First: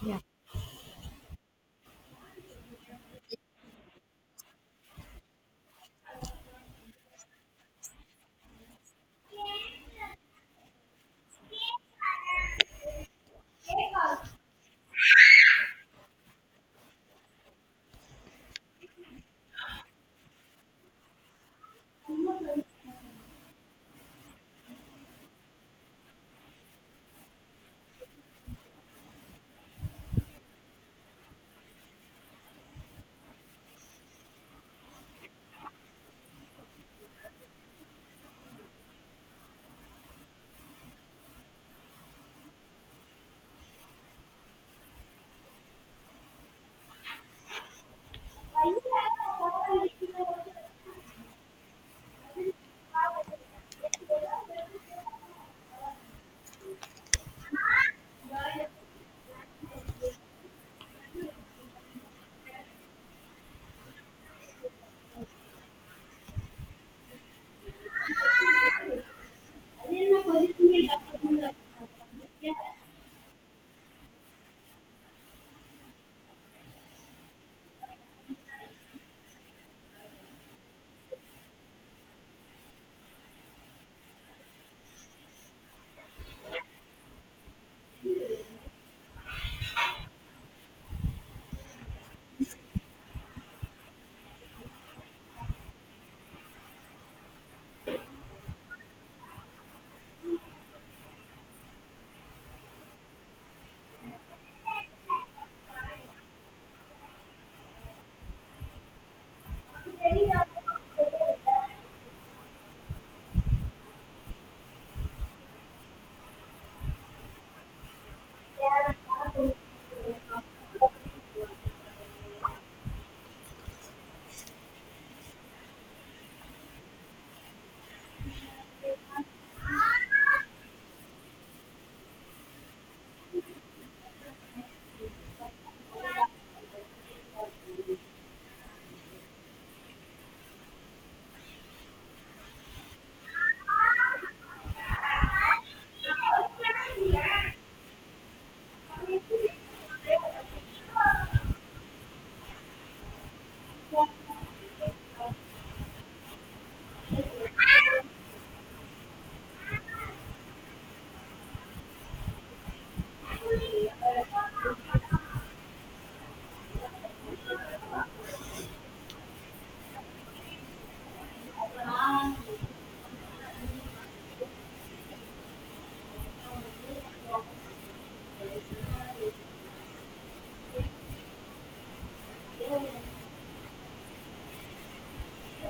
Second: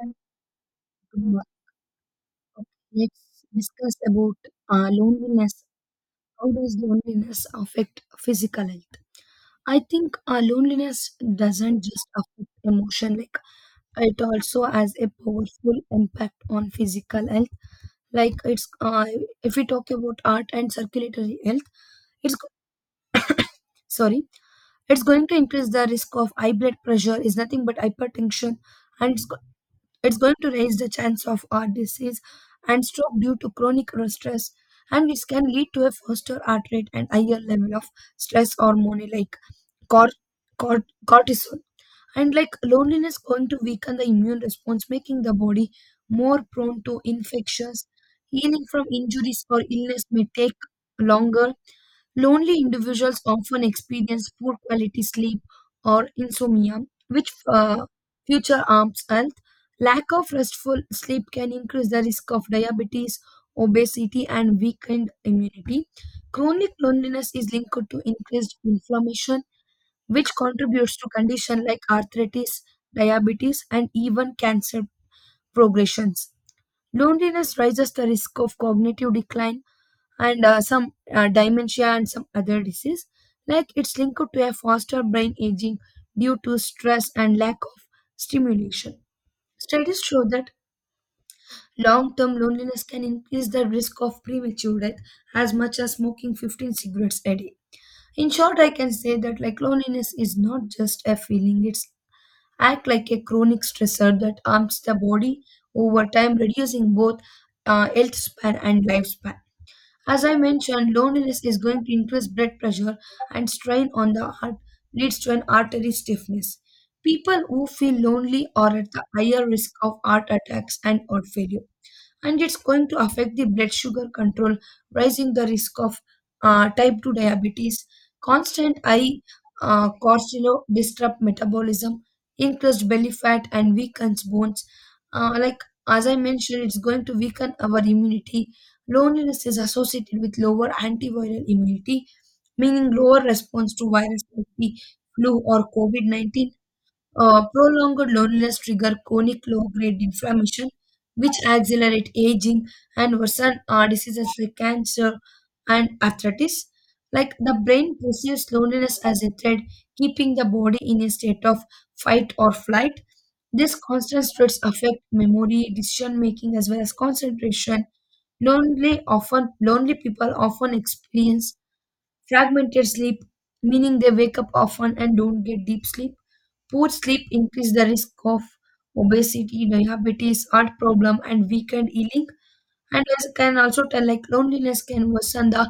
And, um, Let's discuss about loneliness. How does loneliness affect physical health? I think loneliness doesn't just affect emotion. Like it also has a powerful impact on physical health. Like it's if we talk about heart and circulatory health, it's go- sorry, it's going to increase the risk of high blood pressure, is nothing but hypertension, and It's going to raise the chance of heart disease and stroke due to chronic stress, and this can lead to a faster heart rate and higher level of stress hormone like cor- cortisol. And like loneliness going to weaken the immune response, making the body more prone to infections. Healing from injuries or illness may take longer. Lonely individuals often experience poor quality sleep or insomnia, which future harms and Lack of restful sleep can increase the risk of diabetes, obesity, and weakened immunity. Chronic loneliness is linked to increased inflammation, which contributes to conditions like arthritis, diabetes, and even cancer progressions. Loneliness raises the risk of cognitive decline and some dementia and some other disease. Like it's linked to a faster brain aging due to stress and lack of stimulation. Studies show that long term loneliness can increase the risk of premature death as much as smoking 15 cigarettes a day. In short, I can say that like loneliness is not just a feeling, it's act like a chronic stressor that harms the body over time, reducing both health span and lifespan. As I mentioned, loneliness is going to increase blood pressure and strain on the heart leads to an artery stiffness. People who feel lonely are at the higher risk of heart attacks and heart failure, and it's going to affect the blood sugar control, raising the risk of type 2 diabetes. Constant eye cortisol disrupt metabolism, increased belly fat, and weakens bones. Like as I mentioned, it's going to weaken our immunity. Loneliness is associated with lower antiviral immunity, meaning lower response to virus like the flu or COVID-19. Prolonged loneliness trigger chronic low-grade inflammation, which accelerate aging and worsen diseases like cancer and arthritis. Like the brain perceives loneliness as a threat, keeping the body in a state of fight or flight. These constant stress affect memory, decision making, as well as concentration. Lonely people often experience fragmented sleep, meaning they wake up often and don't get deep sleep. Poor sleep increase the risk of obesity, diabetes, heart problem, and weakened healing, and as can also tell, like loneliness can worsen the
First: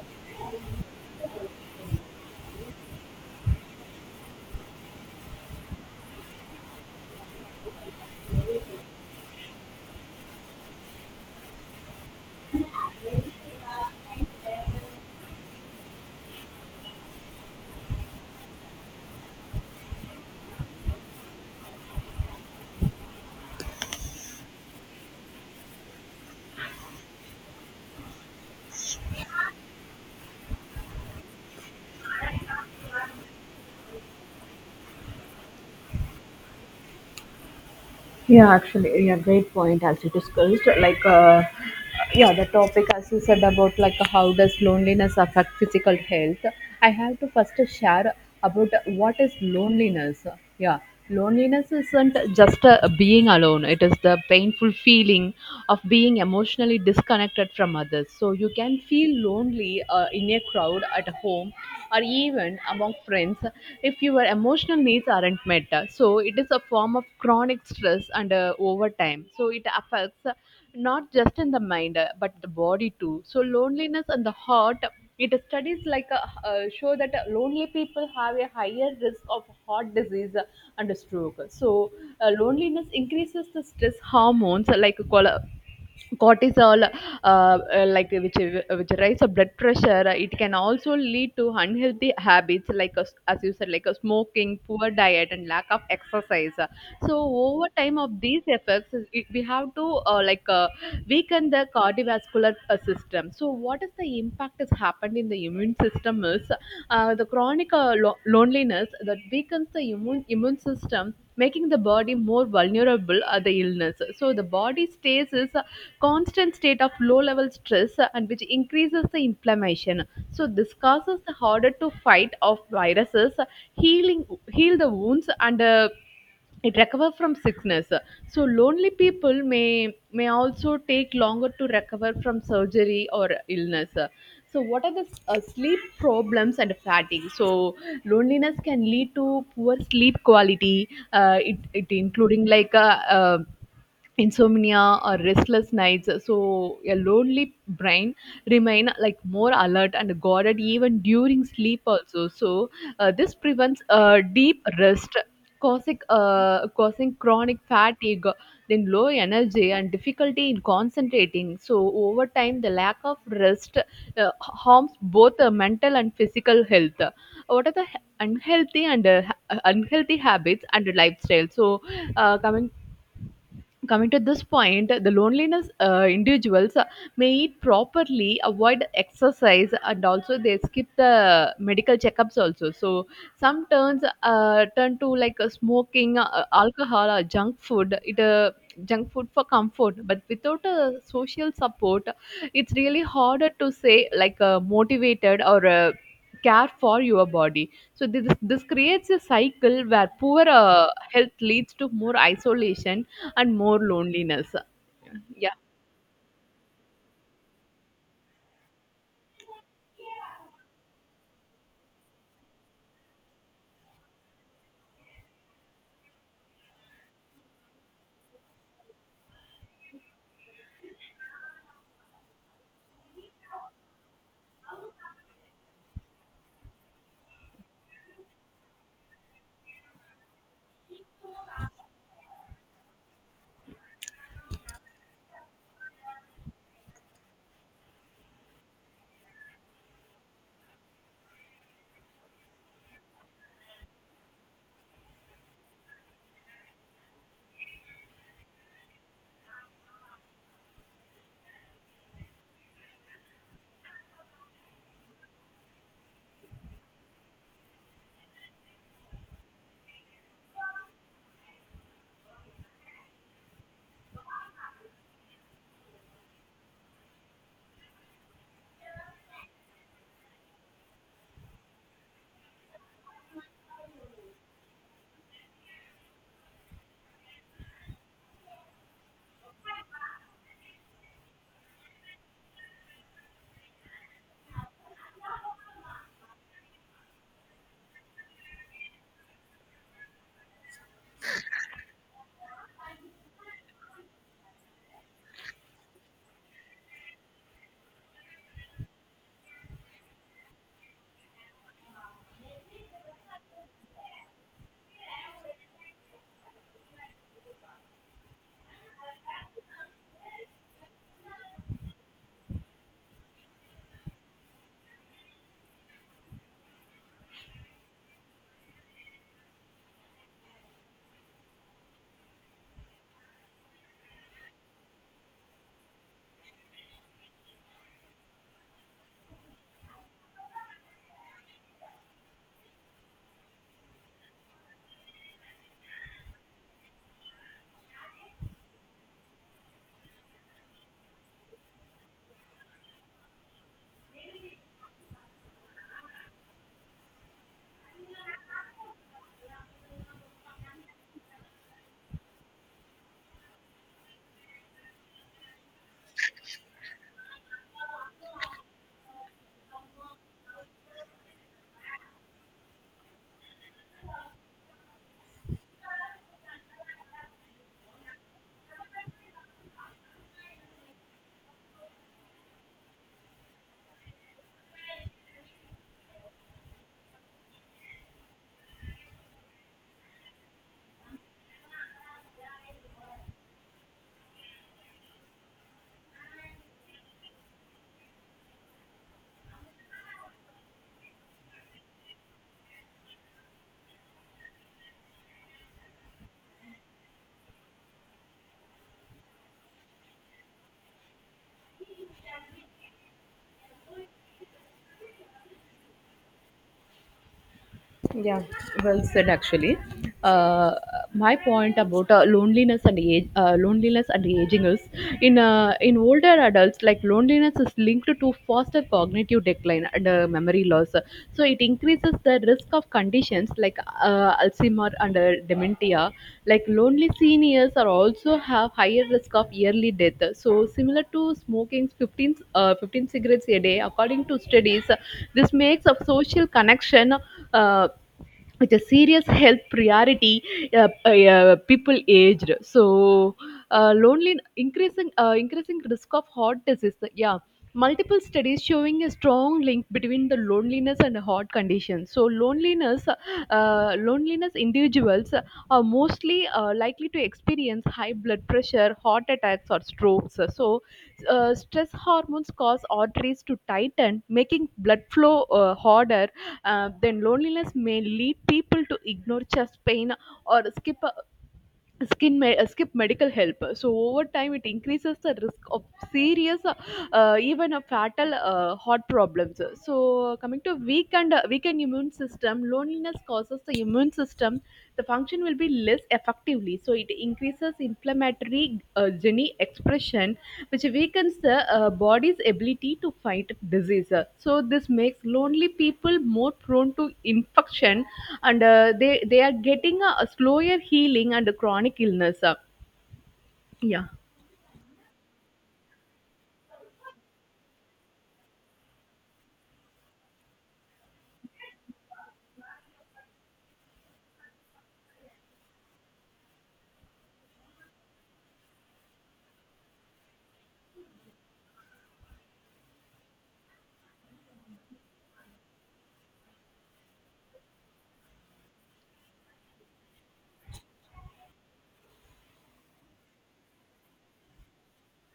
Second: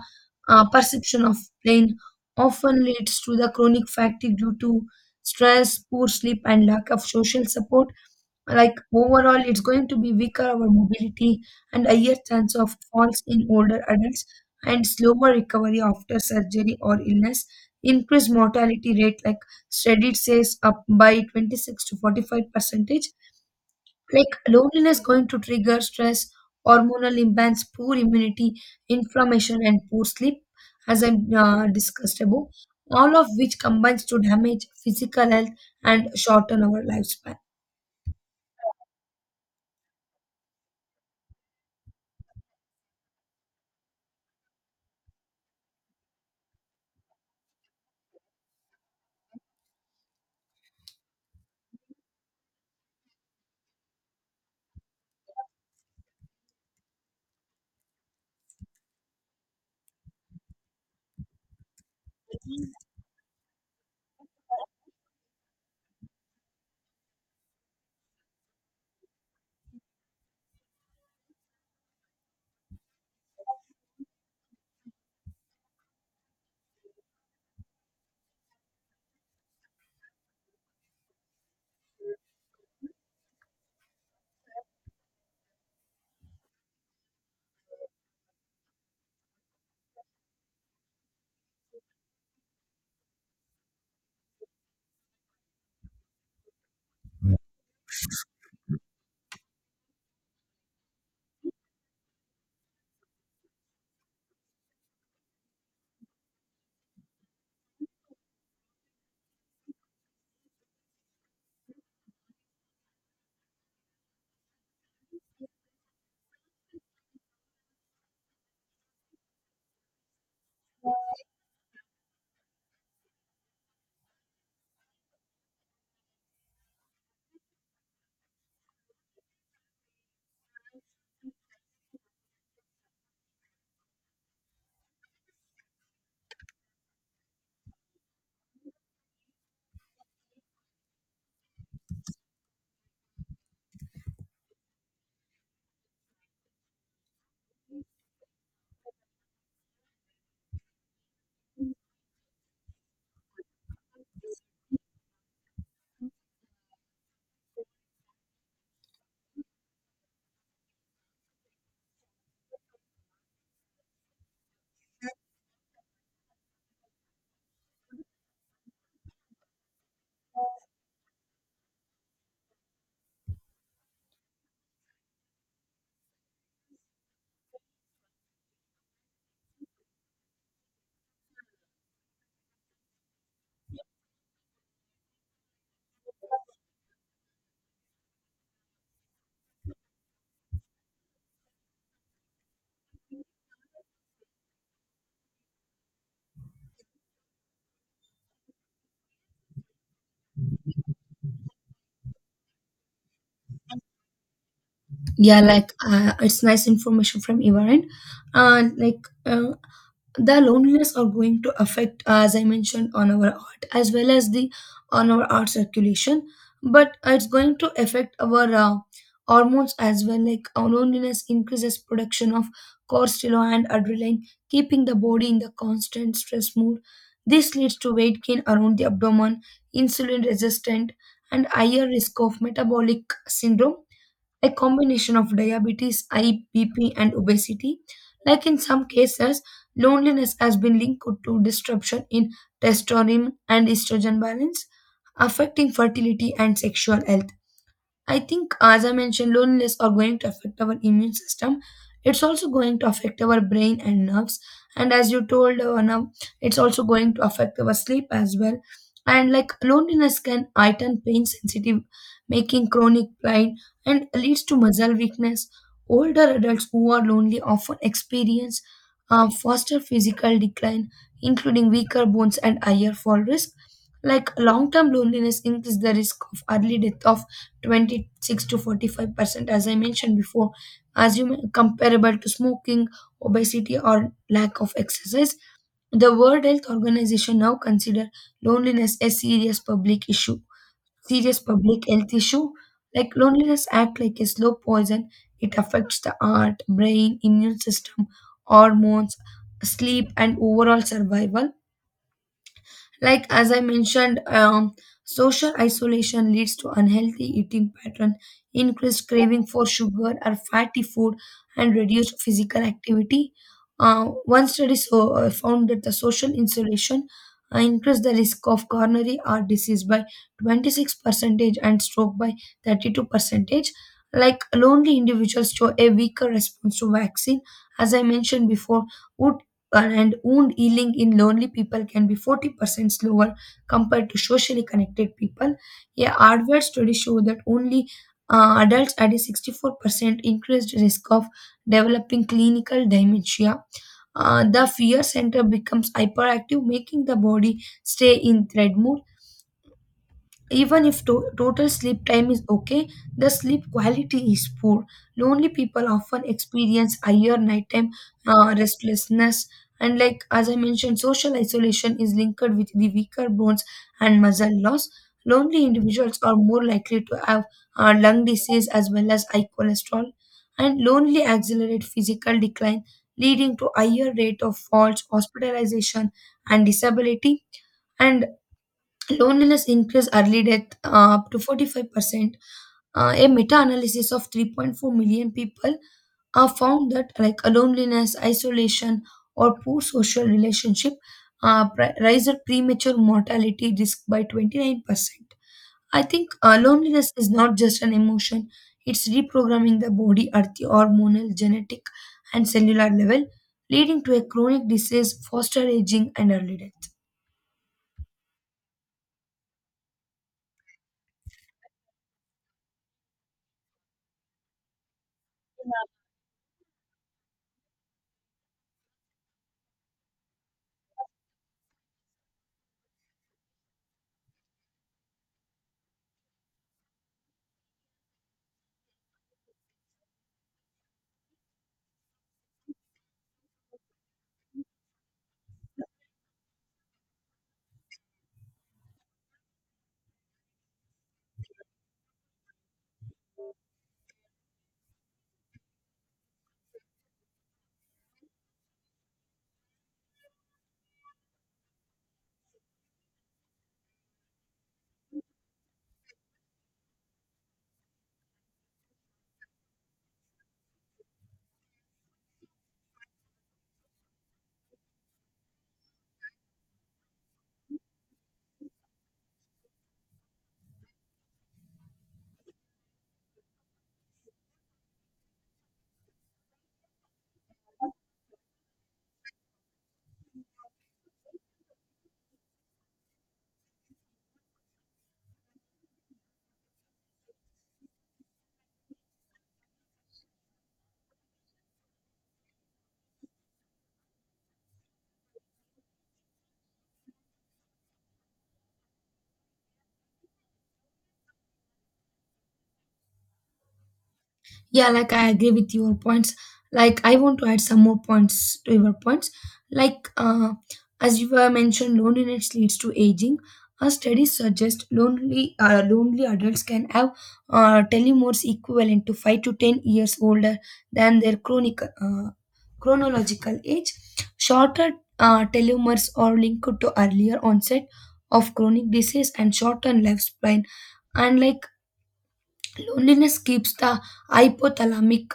perception of pain, often leads to the chronic fatigue due to stress, poor sleep, and lack of social support. Like overall it's going to be weaker our mobility and higher chance of falls in older adults and slower recovery after surgery or illness, increased mortality rate. Like studied says up by 26 to 45%. Like loneliness going to trigger stress, hormonal imbalance, poor immunity, inflammation, and poor sleep, as I discussed above, all of which combines to damage physical health and shorten our lifespan. Yeah, actually, yeah, great point as you discussed. Yeah, the topic as you said about like how does loneliness affect physical health. I have to first share about what is loneliness. Yeah, loneliness isn't just being alone, it is the painful feeling of being emotionally disconnected from others. So you can feel lonely in a crowd, at home, or even among friends if your emotional needs aren't met. So it is a form of chronic stress and over time, so it affects not just in the mind but the body too. So loneliness and the heart, it studies show that lonely people have a higher risk of heart disease and stroke. So loneliness increases the stress hormones like cholesterol, cortisol, which rise of blood pressure. Uh, it can also lead to unhealthy habits as you said, like a smoking, poor diet, and lack of exercise. So over time of these effects, we have to uh, like uh, weaken the cardiovascular system. So what is the impact has happened in the immune system is the chronic loneliness that weakens the immune system, making the body more vulnerable at the illness. So the body stays is a constant state of low level stress and which increases the inflammation. So this causes the harder to fight of viruses, healing, heal the wounds, and it recover from sickness. So lonely people may also take longer to recover from surgery or illness. So what are the sleep problems and fatigue? So loneliness can lead to poor sleep quality, it including like a. uh, insomnia or restless nights. So a lonely brain remain like more alert and guarded even during sleep also. So this prevents deep rest, causing chronic fatigue, then low energy and difficulty in concentrating. So over time the lack of rest harms both the mental and physical health. What are the unhealthy and unhealthy habits and lifestyle? So uh, coming coming to this point, the loneliness individuals may eat properly, avoid exercise, and also they skip the medical checkups also. So some turns turn to like smoking, alcohol, or junk food for comfort, but without a social support it's really harder to say like motivated or care for your body. So this creates a cycle where poor health leads to more isolation and more loneliness. Yeah, Yeah. like it's nice information from your end. uh, like uh, the loneliness are going to affect, as I mentioned, on our art as well as the on our art circulation, but it's going to affect our hormones as well. Like our loneliness increases production of cortisol and adrenaline, keeping the body in the constant stress mood. This leads to weight gain around the abdomen, insulin resistant, and higher risk of metabolic syndrome, a combination of diabetes, high BP, and obesity. Like in some cases, loneliness has been linked to disruption in testosterone and estrogen balance, affecting fertility and sexual health. I think, as I mentioned, loneliness are going to affect our immune system. It's also going to affect our brain and nerves. And as you told, now it's also going to affect our sleep as well. And like loneliness can heighten pain sensitive, making chronic pain and leads to muscle weakness. Older adults who are lonely often experience faster physical decline, including weaker bones and higher fall risk. Like long-term loneliness increases the risk of early death of 26 to 45%, as I mentioned before, comparable to smoking, obesity, or lack of exercise. The World Health Organization now consider loneliness a serious public issue, serious public health issue. Like loneliness act like a slow poison. It affects the heart, brain, immune system, hormones, sleep, and overall survival, like as I mentioned. Social isolation leads to unhealthy eating pattern, increased craving for sugar or fatty food, and reduced physical activity. One study, found that the social insulation increased the risk of coronary heart disease by 26 percentage and stroke by 32 percentage. Like lonely individuals show a weaker response to vaccine, as I mentioned before, who and wound healing in lonely people can be 40% slower compared to socially connected people. A hardware study showed that only adults had a 64% increased risk of developing clinical dementia. The fear center becomes hyperactive, making the body stay in threat mode. Even if total sleep time is okay, the sleep quality is poor. Lonely people often experience higher nighttime restlessness, and like as I mentioned, social isolation is linked with the weaker bones and muscle loss. Lonely individuals are more likely to have lung disease as well as high cholesterol, and lonely accelerate physical decline, leading to higher rate of falls, hospitalization, and disability. And loneliness increases early death up to 45%. A meta-analysis of 3.4 million people found that like loneliness, isolation, or poor social relationship rises premature mortality risk by 29%. I think loneliness is not just an emotion, it's reprogramming the body at the hormonal, genetic, and cellular level, leading to a chronic disease, foster aging, and early death. Yeah, well said actually. Uh, my point about loneliness and aging is in older adults, like loneliness is linked to faster cognitive decline and memory loss. So it increases the risk of conditions like Alzheimer and dementia. Like lonely seniors are also have higher risk of early death. So similar to smoking 15 cigarettes a day, according to studies, this makes a social connection uh, with a serious health priority people aged. So lonely increasing increasing risk of heart disease. Yeah, multiple studies showing a strong link between the loneliness and the heart condition. So Loneliness individuals are mostly likely to experience high blood pressure, heart attacks, or strokes. So stress hormones cause arteries to tighten, making blood flow harder. Then, loneliness may lead people to ignore chest pain or skip skin may skip medical help. So over time it increases the risk of serious even a fatal heart problems. So coming to weakened immune system, loneliness causes the immune system the function will be less effectively. So it increases inflammatory gene expression, which weakens the body's ability to fight disease. So this makes lonely people more prone to infection, and they are getting a slower healing and a chronic illness. Yeah. Yeah, like I agree with your points. Like I want to add some more points to your points. Like as you were mentioned, loneliness leads to aging. A study suggests lonely adults can have telomeres equivalent to 5 to 10 years older than their chronic chronological age. Shorter telomeres are linked to earlier onset of chronic disease and shortened lifespan. And like loneliness keeps the hypothalamic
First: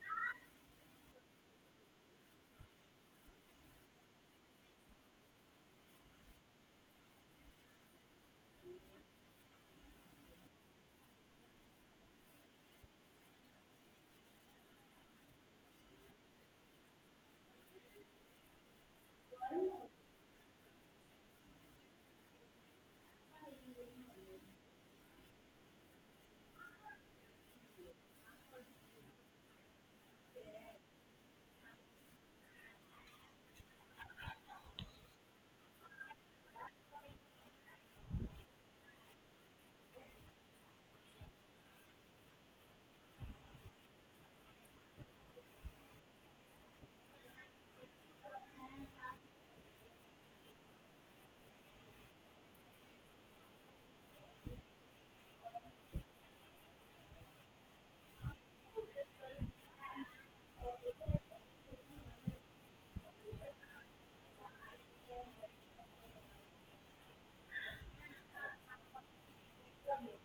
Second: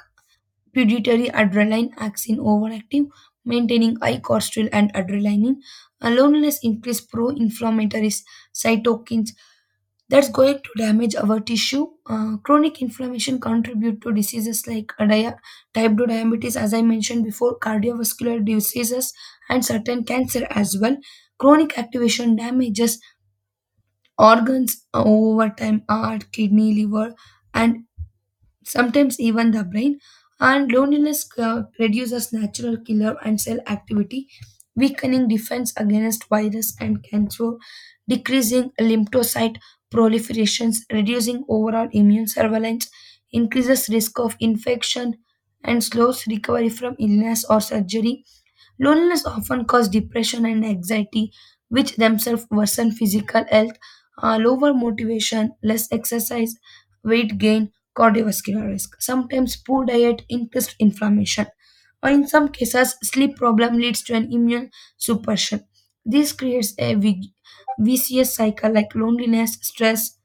pituitary adrenaline axis overactive, maintaining high cortisol and adrenaline. And loneliness increase pro-inflammatory cytokines that's going to damage our tissue. Chronic inflammation contribute to diseases like type 2 diabetes, as I mentioned before, cardiovascular diseases, and certain cancer as well. Chronic activation damages organs over time, heart, kidney, liver, and sometimes even the brain, and loneliness reduces natural killer and cell activity, weakening defense against virus and cancer, decreasing lymphocyte proliferations, reducing overall immune surveillance, increases risk of infection, and slows recovery from illness or surgery. Loneliness often causes depression and anxiety, which themselves worsen physical health, lower motivation, less exercise, weight gain, cardiovascular risk. Sometimes poor diet increased inflammation, or in some cases, sleep problem leads to an immune suppression. This creates a vicious cycle like loneliness, stress,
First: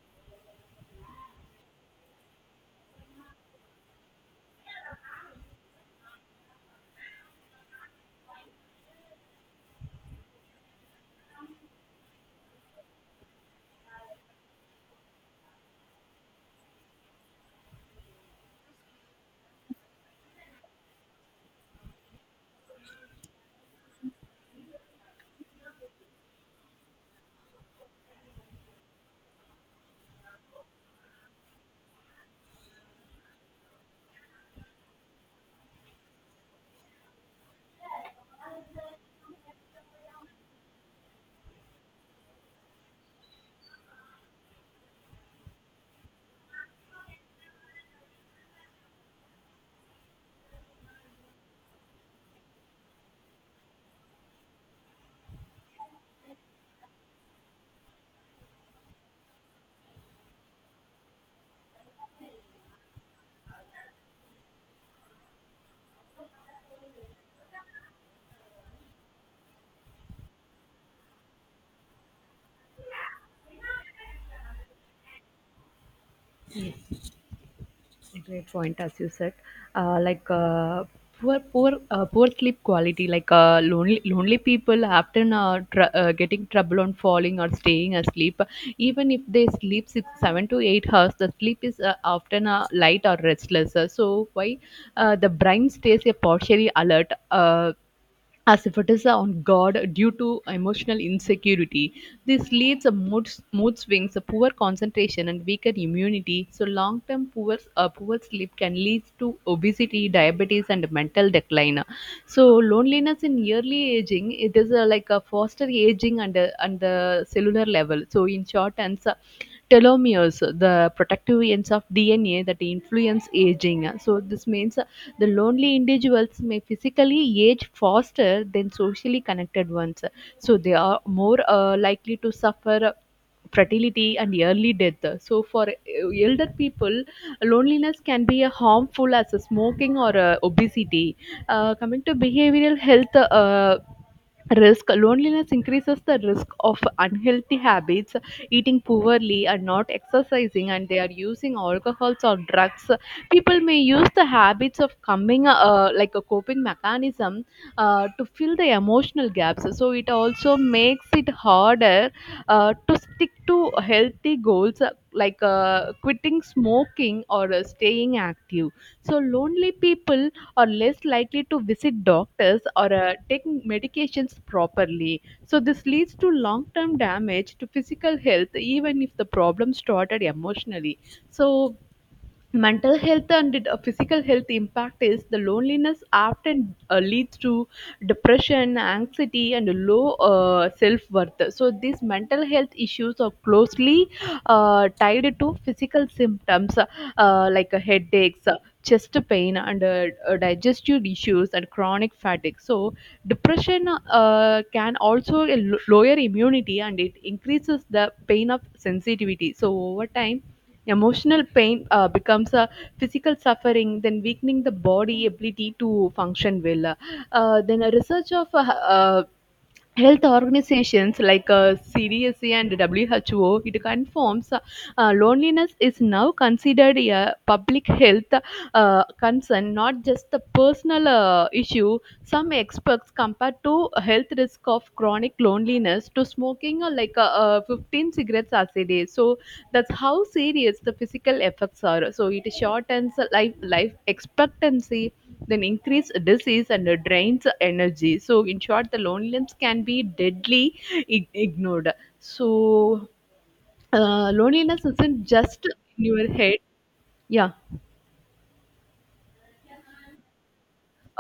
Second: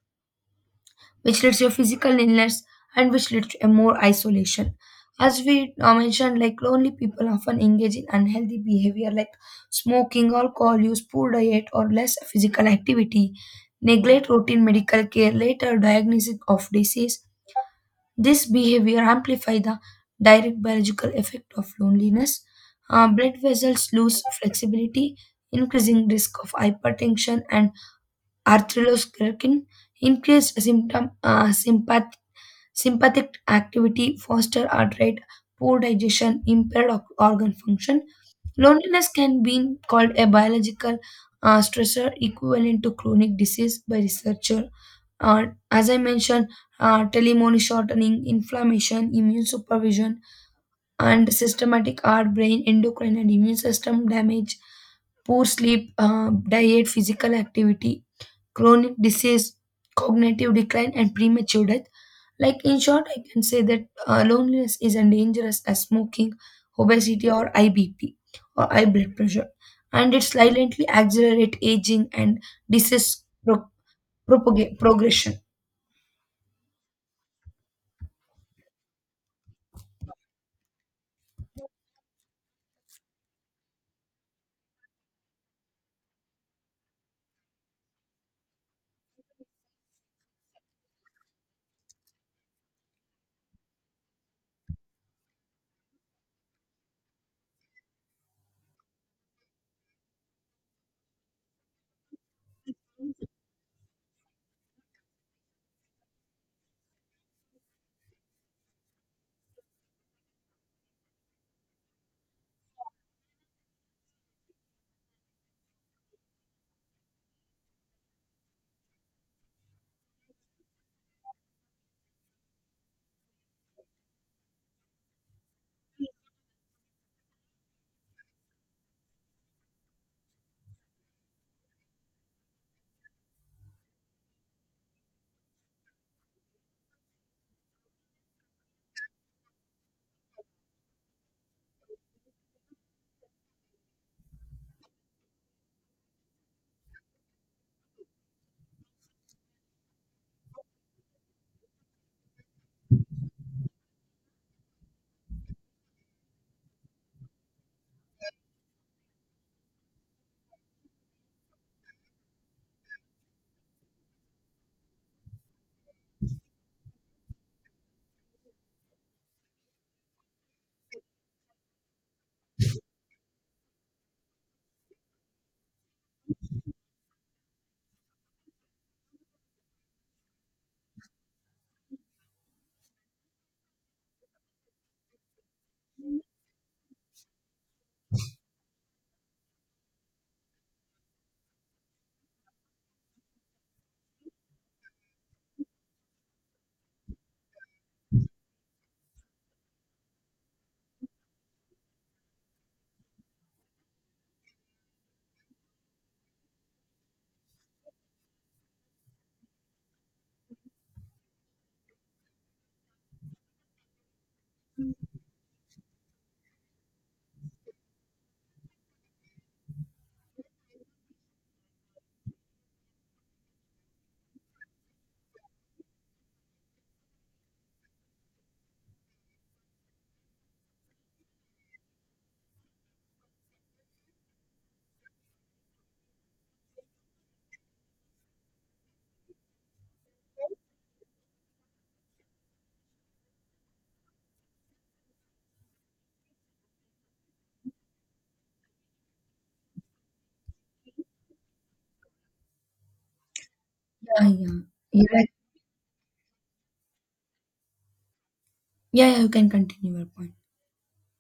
which leads to physical illness and which leads to a more isolation. As we mentioned, like lonely people often engage in unhealthy behavior like smoking, alcohol use, poor diet, or less physical activity, neglect routine medical care, later diagnosis of disease. This behavior amplify the direct biological effect of loneliness. Blood vessels lose flexibility, increasing risk of hypertension and arteriosclerotic, increased symptom sympathetic sympathetic activity fosters heart rate, poor digestion, impaired organ function. Loneliness can be called a biological stressor equivalent to chronic disease by researcher. As I mentioned, telemony shortening, inflammation, immune supervision, and systematic heart, brain, endocrine, and immune system damage, poor sleep, diet, physical activity, chronic disease, cognitive decline, and premature death. Like in short, I can say that loneliness is as dangerous as smoking, obesity, or IBP or high blood pressure, and it silently accelerates aging and disease progression. Great point, as you said. Uh, like uh, Poor, poor sleep quality. Like lonely people often are getting trouble on falling or staying asleep. Even if they sleep six, 7 to 8 hours, the sleep is often light or restless. So why the brain stays a partially alert. As if it is on God due to emotional insecurity. This leads to mood swings, a poor concentration, and weaker immunity. So long term poor sleep can lead to obesity, diabetes, and mental decline. So loneliness in early aging, it is like a foster aging and the cellular level. So in short answer, telomeres, the protective ends of DNA that influence aging. So this means the lonely individuals may physically age faster than socially connected ones. So they are more likely to suffer fertility and early death. So for elder people, loneliness can be a harmful as a smoking or a obesity. Coming to behavioral health risk, loneliness increases the risk of unhealthy habits, eating poorly and not exercising, and they are using alcohols or drugs. People may use the habits of coming like a coping mechanism to fill the emotional gaps. So it also makes it harder to stick to healthy goals quitting smoking or staying active. So lonely people are less likely to visit doctors or take medications properly. So this leads to long term damage to physical health, even if the problem started emotionally. So mental health and physical health impact is the loneliness often leads to depression, anxiety, and low self-worth. So these mental health issues are closely tied to physical symptoms headaches, chest pain, and digestive issues and chronic fatigue. So depression can also lower immunity and it increases the pain of sensitivity. So over time emotional pain becomes a physical suffering, then weakening the body ability to function well. Then a research of health organizations like CDSA and WHO, it confirms loneliness is now considered a public health concern, not just a personal issue. Some experts compare to health risk of chronic loneliness to smoking 15 cigarettes a day. So that's how serious the physical effects are. So it shortens life expectancy, then increase disease and drains energy. So in short, the loneliness can be deadly ignored. So Yeah, yeah, loneliness yeah. isn't just in your head. Yeah. Yeah, yeah, you can continue your point.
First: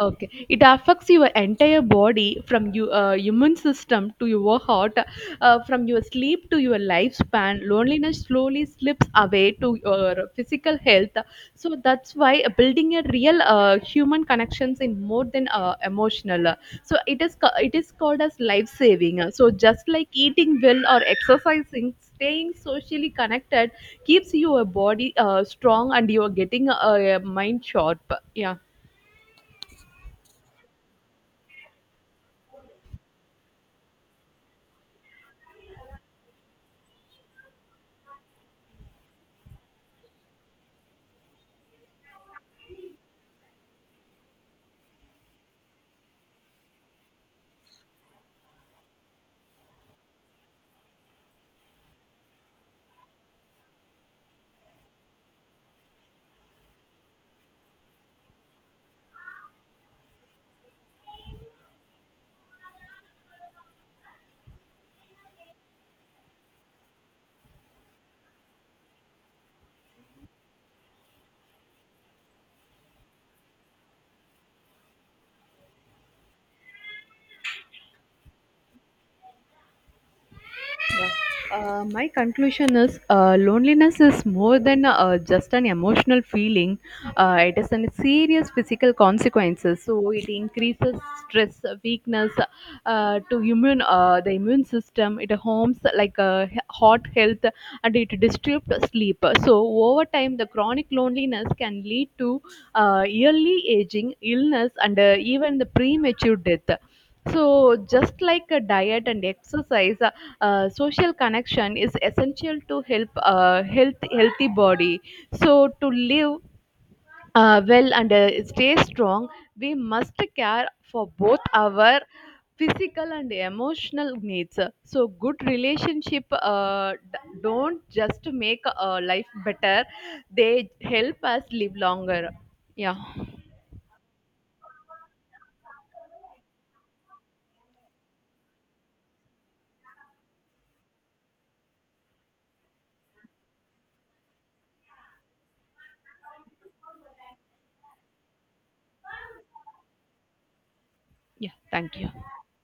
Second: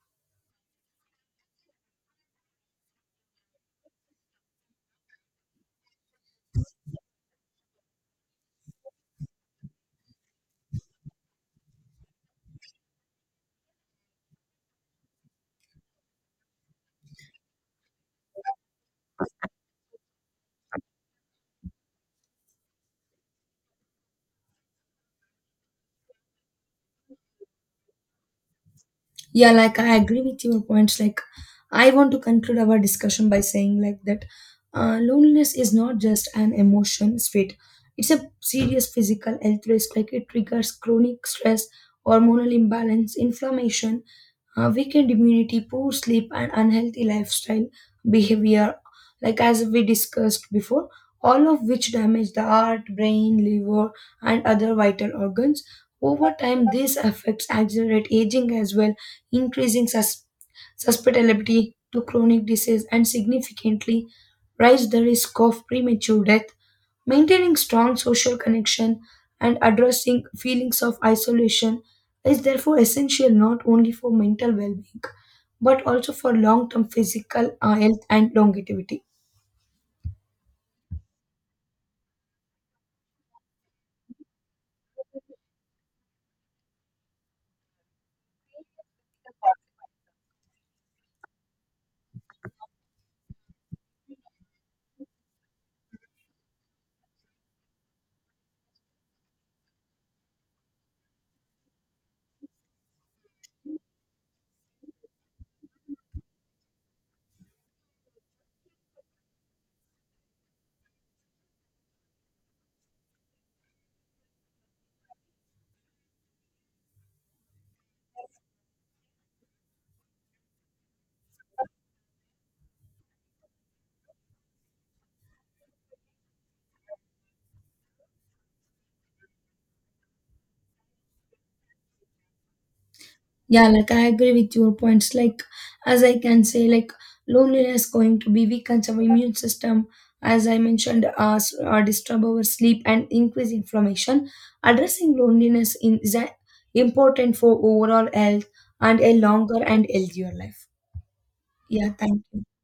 Okay, it affects your entire body from your immune system to your heart, from your sleep to your lifespan. Loneliness slowly slips away to your physical health. So that's why building a real human connections in more than emotional. So it is it is called as life saving. So just like eating well or exercising, staying socially connected keeps your body strong and you are getting mind sharp. Yeah. Yeah, like I agree with your points. Like, I want to conclude our discussion by saying, like, that loneliness is not just an emotion state, it's a serious physical health risk. Like, it triggers chronic stress, hormonal imbalance, inflammation, weakened immunity, poor sleep, and unhealthy lifestyle behavior, like as we discussed before, all of which damage the heart, brain, liver, and other vital organs. Over time, these effects accelerate aging as well, increasing susceptibility to chronic disease and significantly raise the risk of premature death. Maintaining strong social connection and addressing feelings of isolation is therefore essential not only for mental well-being but also for long-term physical health and longevity. Yeah. My conclusion is loneliness is more than just an emotional feeling. It is a serious physical consequences. So it increases stress, weakness to immune the immune system. It harms like heart health and it disturbs sleep. So over time, the chronic loneliness can lead to early aging, illness, and even the premature death. So just like a diet and exercise, social connection is essential to help healthy body. So to live well and stay strong, we must care for both our physical and emotional needs. So good relationship don't just make life better; they help us live longer. Yeah, Yeah, like I agree with your points. Like as I can say, like loneliness going to be weakens our immune system, as I mentioned. Disturb our sleep and increase inflammation. Addressing loneliness is important for overall health and a longer and healthier life. yeah. Yeah, Thank you. thank you.